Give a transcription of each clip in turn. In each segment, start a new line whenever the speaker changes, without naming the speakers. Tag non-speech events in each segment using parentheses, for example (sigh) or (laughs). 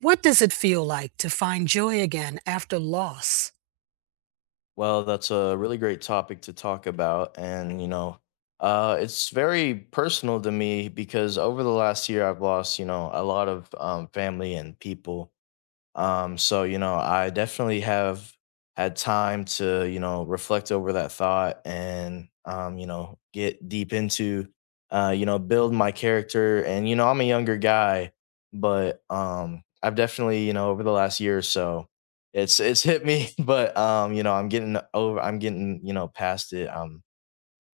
What does it feel like to find joy again after loss?
Well, that's a really great topic to talk about. And, it's very personal to me because over the last year, I've lost, a lot of family and people. So, I definitely have had time to, reflect over that thought, and, get deep into, build my character. And I'm a younger guy, but I've definitely, over the last year or so, it's hit me, (laughs) but I'm getting over, I'm getting, past it. Um,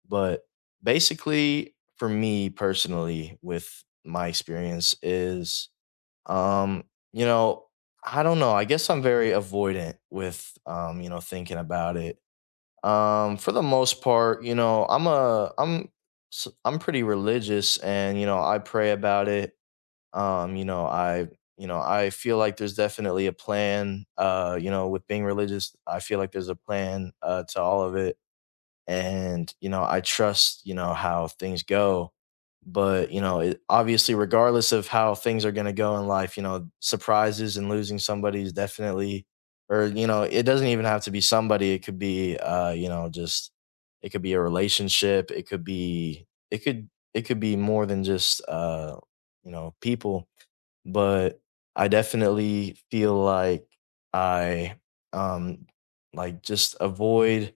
but basically, for me personally, with my experience is um, you know, I don't know. I guess I'm very avoidant with thinking about it. For the most part, I'm a I'm s- I'm pretty religious, and I pray about it. Um, you know, I I feel like there's definitely a plan, with being religious, I feel like there's a plan to all of it, and I trust how things go. But it, obviously, regardless of how things are going to go in life, surprises and losing somebody is definitely, or it doesn't even have to be somebody, it could be just, it could be a relationship, it could be more than just people. But I definitely feel like I um like, just avoid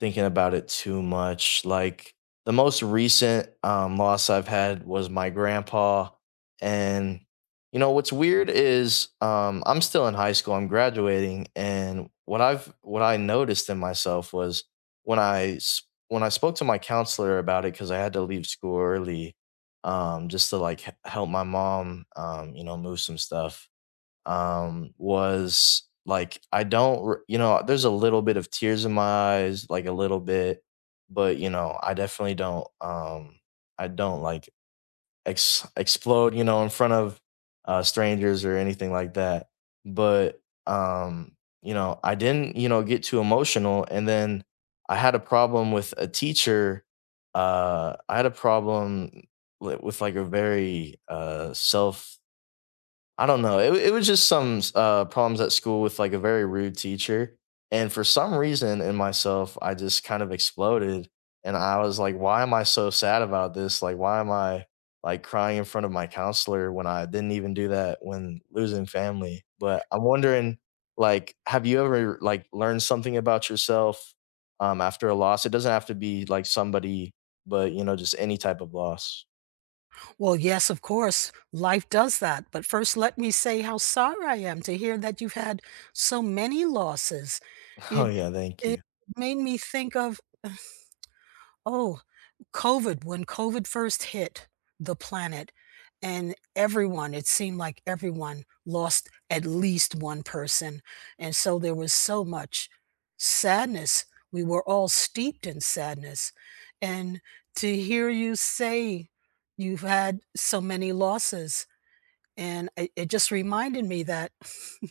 thinking about it too much, like, the most recent, loss I've had was my grandpa, and, what's weird is, I'm still in high school, I'm graduating, and what I noticed in myself was when I s when I spoke to my counselor about it because I had to leave school early, just to, like, he help my mom, move some stuff, was like I don't, there's a little bit of tears in my eyes, like a little bit, but I definitely don't, I don't like explode, in front of strangers or anything like that. But um, I didn't, get too emotional, and then I had a problem with a teacher. I had a problem with like a very self, I don't know. It was just some problems at school with like a very rude teacher. And for some reason in myself, I just kind of exploded. And I was like, why am I so sad about this? Like, why am I like crying in front of my counselor when I didn't even do that when losing family? But I'm wondering, like, have you ever like learned something about yourself after a loss? It doesn't have to be like somebody, but just any type of loss.
Well, yes, of course, life does that. But first, let me say how sorry I am to hear that you've had so many losses.
(laughs) Oh,
It,
yeah. Thank
it
you.
made me think of Oh, COVID when COVID first hit the planet, and everyone it seemed like everyone lost at least one person, and so there was so much sadness. We were all steeped in sadness, and to hear you say you've had so many losses, and it just reminded me that, (laughs) you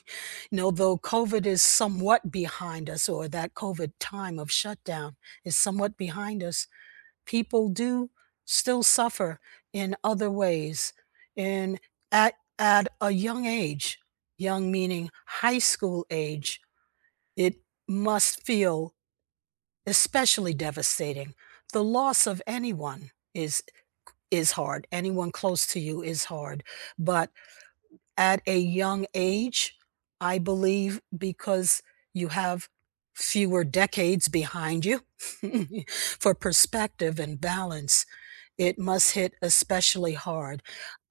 know, though COVID is somewhat behind us, or that COVID time of shutdown is somewhat behind us, people do still suffer in other ways. And at a young age, young meaning high school age, it must feel especially devastating. The loss of anyone is hard. Anyone close to you is hard. But at a young age, I believe, because you have fewer decades behind you (laughs) for perspective and balance, it must hit especially hard.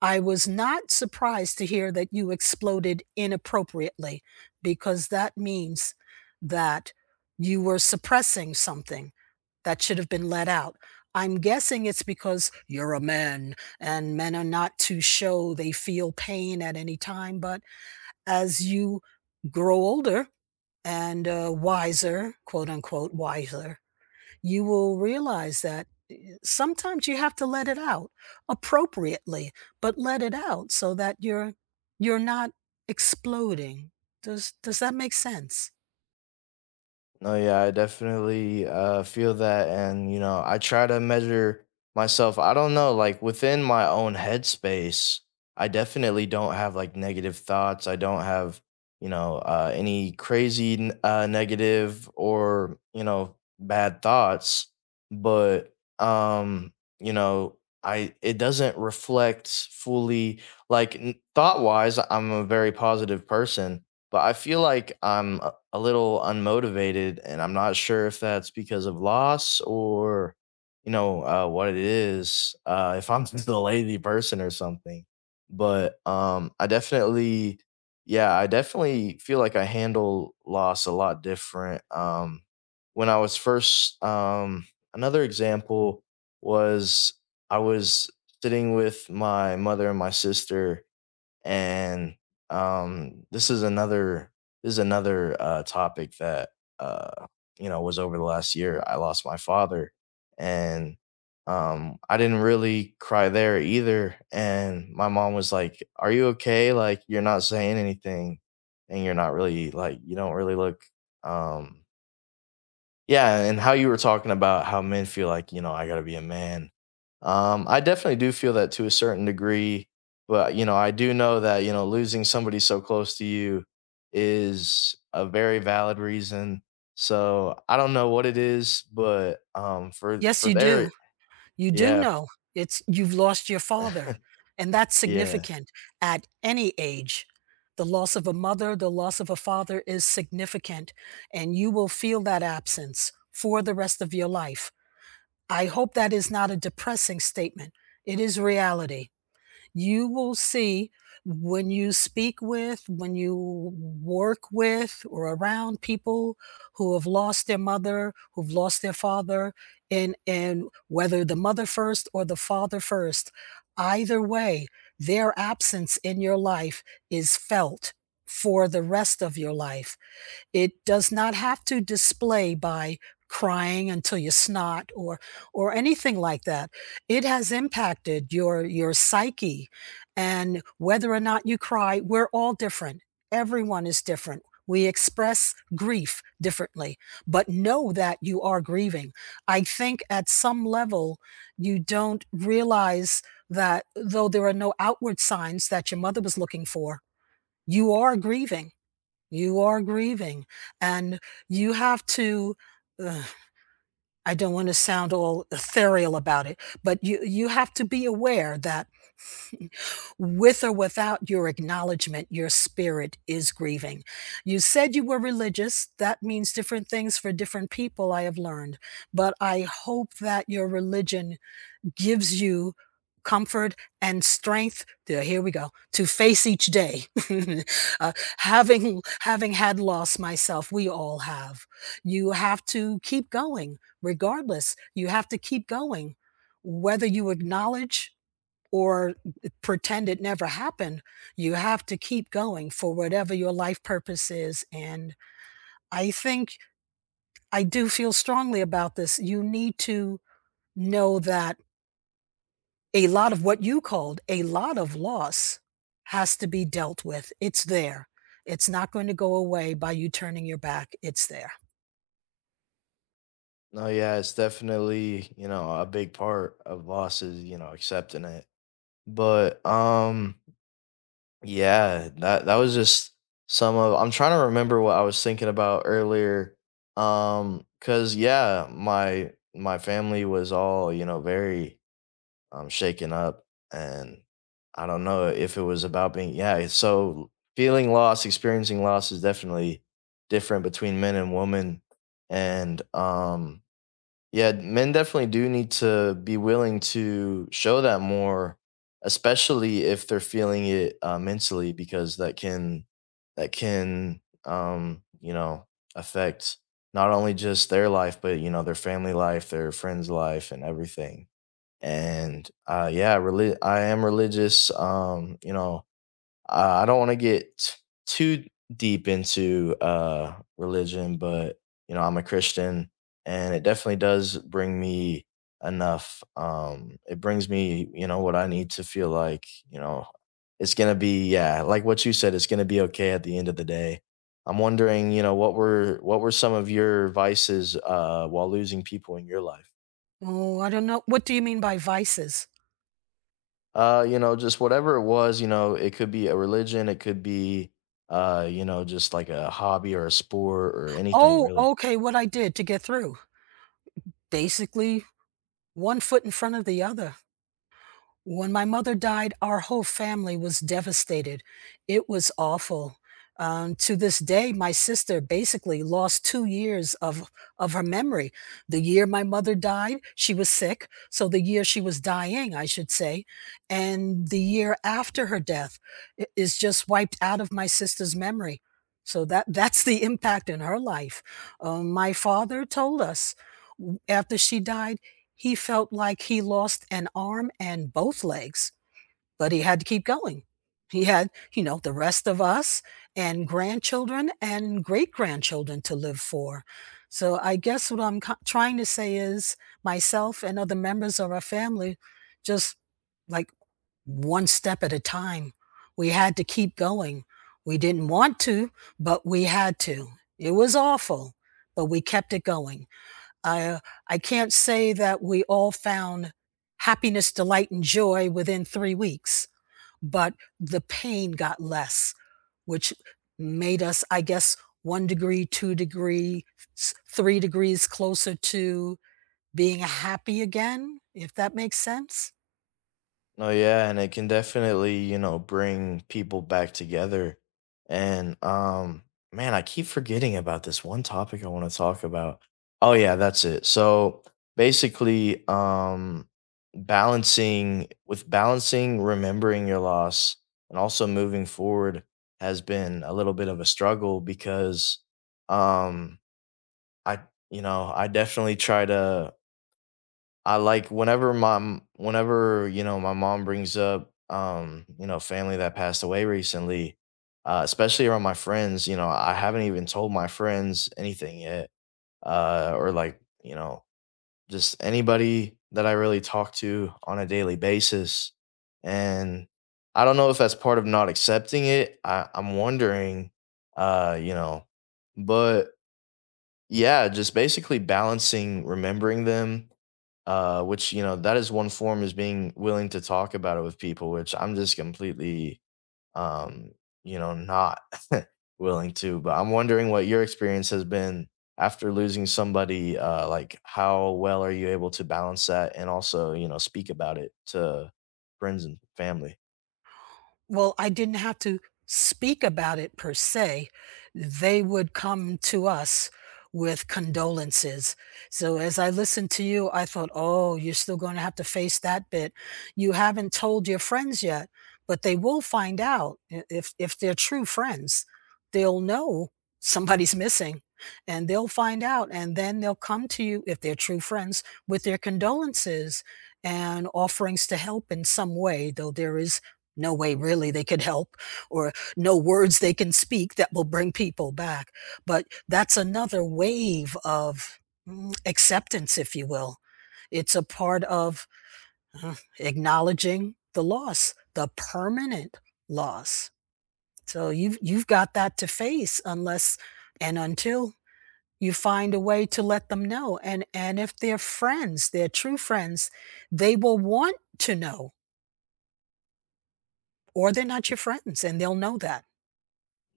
I was not surprised to hear that you exploded inappropriately, because that means that you were suppressing something that should have been let out. I'm guessing it's because you're a man, and men are not to show they feel pain at any time. But as you grow older and wiser, quote unquote, wiser, you will realize that sometimes you have to let it out appropriately, but let it out so that you're not exploding. Does that make sense?
No, yeah, I definitely feel that, and I try to measure myself. I don't know, like within my own headspace, I definitely don't have like negative thoughts. I don't have, any crazy negative or bad thoughts. But you know, I it doesn't reflect fully. Like thought wise, I'm a very positive person, but I feel like I'm a little unmotivated, and I'm not sure if that's because of loss or, what it is. If I'm (laughs) just a lazy person or something, but I definitely, yeah, I definitely feel like I handle loss a lot different. When I was first, Another example was I was sitting with my mother and my sister, and um this is another this is another topic that, uh was, over the last year I lost my father. And I didn't really cry there either, and my mom was like, are you okay? Like, you're not saying anything, and you're not really like, you don't really look, um yeah. And how you were talking about how men feel like, I gotta be a man. I definitely do feel that to a certain degree, but I do know that, losing somebody so close to you is a very valid reason. So I don't know what it is, but for
Yes,
for
you do.
their,
You do
yeah.
know. It's you've lost your father,
(laughs)
and that's
Yeah.
significant at any age. The loss of a mother, the loss of a father is significant, and you will feel that absence for the rest of your life. I hope that is not a depressing statement. It is reality. You will see when when you work with, or around people who have lost their mother, who've lost their father, and whether the mother first or the father first, either way, their absence in your life is felt for the rest of your life. It does not have to display by crying until you snot, or anything like that. It has impacted your psyche, and whether or not you cry, we're all different. Everyone is different. We express grief differently, but know that you are grieving. I think at some level you don't realize that, though there are no outward signs that your mother was looking for, you are grieving. You are grieving, and you have to, ugh, I don't wanna sound all ethereal about it, but you have to be aware that with or without your acknowledgement, your spirit is grieving. You said you were religious. That means different things for different people, I have learned, but I hope that your religion gives you comfort and strength, there, here we go, to face each day. (laughs) Uh, having had lost myself, we all have, you have to keep going, regardless. You have to keep going whether you acknowledge or pretend it never happened. You have to keep going for whatever your life purpose is. And I think, I do feel strongly about this, you need to know that a lot of what you called a lot of loss has to be dealt with. It's there. It's not going to go away by you turning your back. It's there.
No, yeah, it's definitely, a big part of losses, accepting it. But yeah, that was just some of, I'm trying to remember what I was thinking about earlier. 'Cause yeah, my family was all, very shaken up, and I don't know if it was about being, yeah, so feeling loss, experiencing loss is definitely different between men and women. And yeah, men definitely do need to be willing to show that more, especially if they're feeling it mentally, because that can affect not only just their life, but their family life, their friends' life, and everything. And yeah, I am religious. I don't want to get too deep into religion, but I'm a Christian, and it definitely does bring me enough. It brings me, what I need to feel like, it's gonna be, yeah, like what you said, it's gonna be okay at the end of the day. I'm wondering, what were some of your vices while losing people in your life?
Oh, I don't know. What do you mean by vices?
Just whatever it was, it could be a religion, it could be, just like a hobby or a sport or anything
Oh,
really.
okay. What I did to get through. Basically, one foot in front of the other. When my mother died, our whole family was devastated. It was awful. To this day, my sister basically lost 2 years of her memory. The year my mother died, she was sick, so the year she was dying, I should say, and the year after her death I is just wiped out of my sister's memory. So that, (laughs) that's the impact in her life. My father told us w after she died, he felt like he lost an arm and both legs, but he had to keep going. He had, you know, the rest of us and grandchildren and great grandchildren to live for. So I guess what I'm trying to say is myself and other members of our family just, like, one step at a time. We had to keep going. We didn't want to, but we had to. It was awful, but we kept it going. I, uh, I can't say that we all found happiness, delight, and joy within 3 weeks, but the pain got less, which made us, I guess, 1 degree, 2-degree, s 3 degrees closer to being happy again, if that makes sense?
No, yeah, and it can definitely, bring people back together. And man, I keep forgetting about this one topic I want to talk about. Oh yeah, that's it. So basically, balancing remembering your loss and also moving forward has been a little bit of a struggle because um I I definitely try to, I like whenever mom whenever, you know, my mom brings up, family that passed away recently, especially around my friends, I haven't even told my friends anything yet. Or like, just anybody that I really talk to on a daily basis. And I don't know if that's part of not accepting it. I'm wondering, uh, you know, but yeah, just basically balancing remembering them, which that is one form, is being willing to talk about it with people, which I'm just completely, um, not (laughs) willing to. But I'm wondering what your experience has been after losing somebody. Like, how well are you able to balance that, and also speak about it to friends and family?
Well, I didn't have to speak about it per se. They would come to us with condolences. So as I listened to you, I thought, "Oh, you're still gonna have to face that bit. You haven't told your friends yet, but they will find out, I if they're true friends. They'll know somebody's missing, and they'll find out, and then they'll come to you, if they're true friends, with their condolences and offerings to help in some way, though there is no way really they could help, or no words they can speak that will bring people back, but that's another wave of, acceptance, if you will. It's a part of, acknowledging the loss, the permanent loss. So you've got that to face, unless and until you find a way to let them know. And if they're true friends, they will want to know. Or they're not your friends, and they'll know that.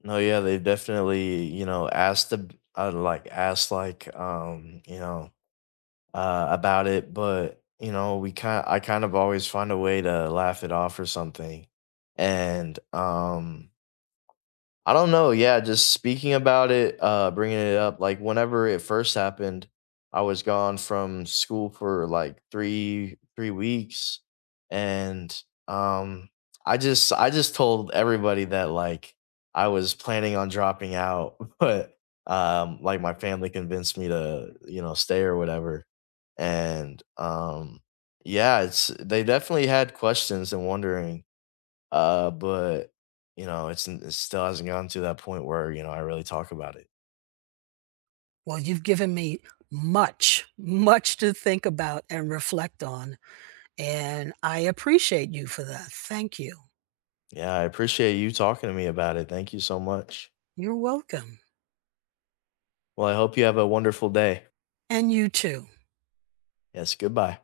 No, yeah, they definitely asked like, about it, but we kind I kind of always find a way to laugh it off or something. And I don't know. Yeah, just speaking about it, bringing it up, like whenever it first happened, I was gone from school for like three weeks, and um, I just told everybody that like I was planning on dropping out, (laughs) but like my family convinced me to stay or whatever, and yeah, it's they definitely had questions and wondering, but, it still hasn't gotten to that point where, I really talk about it.
Well, you've given me much, much to think about and reflect on, and I appreciate you for that. Thank you.
Yeah, I appreciate you talking to me about it. Thank you so much.
You're welcome.
Well, I hope you have a wonderful day.
And you too.
Yes, goodbye.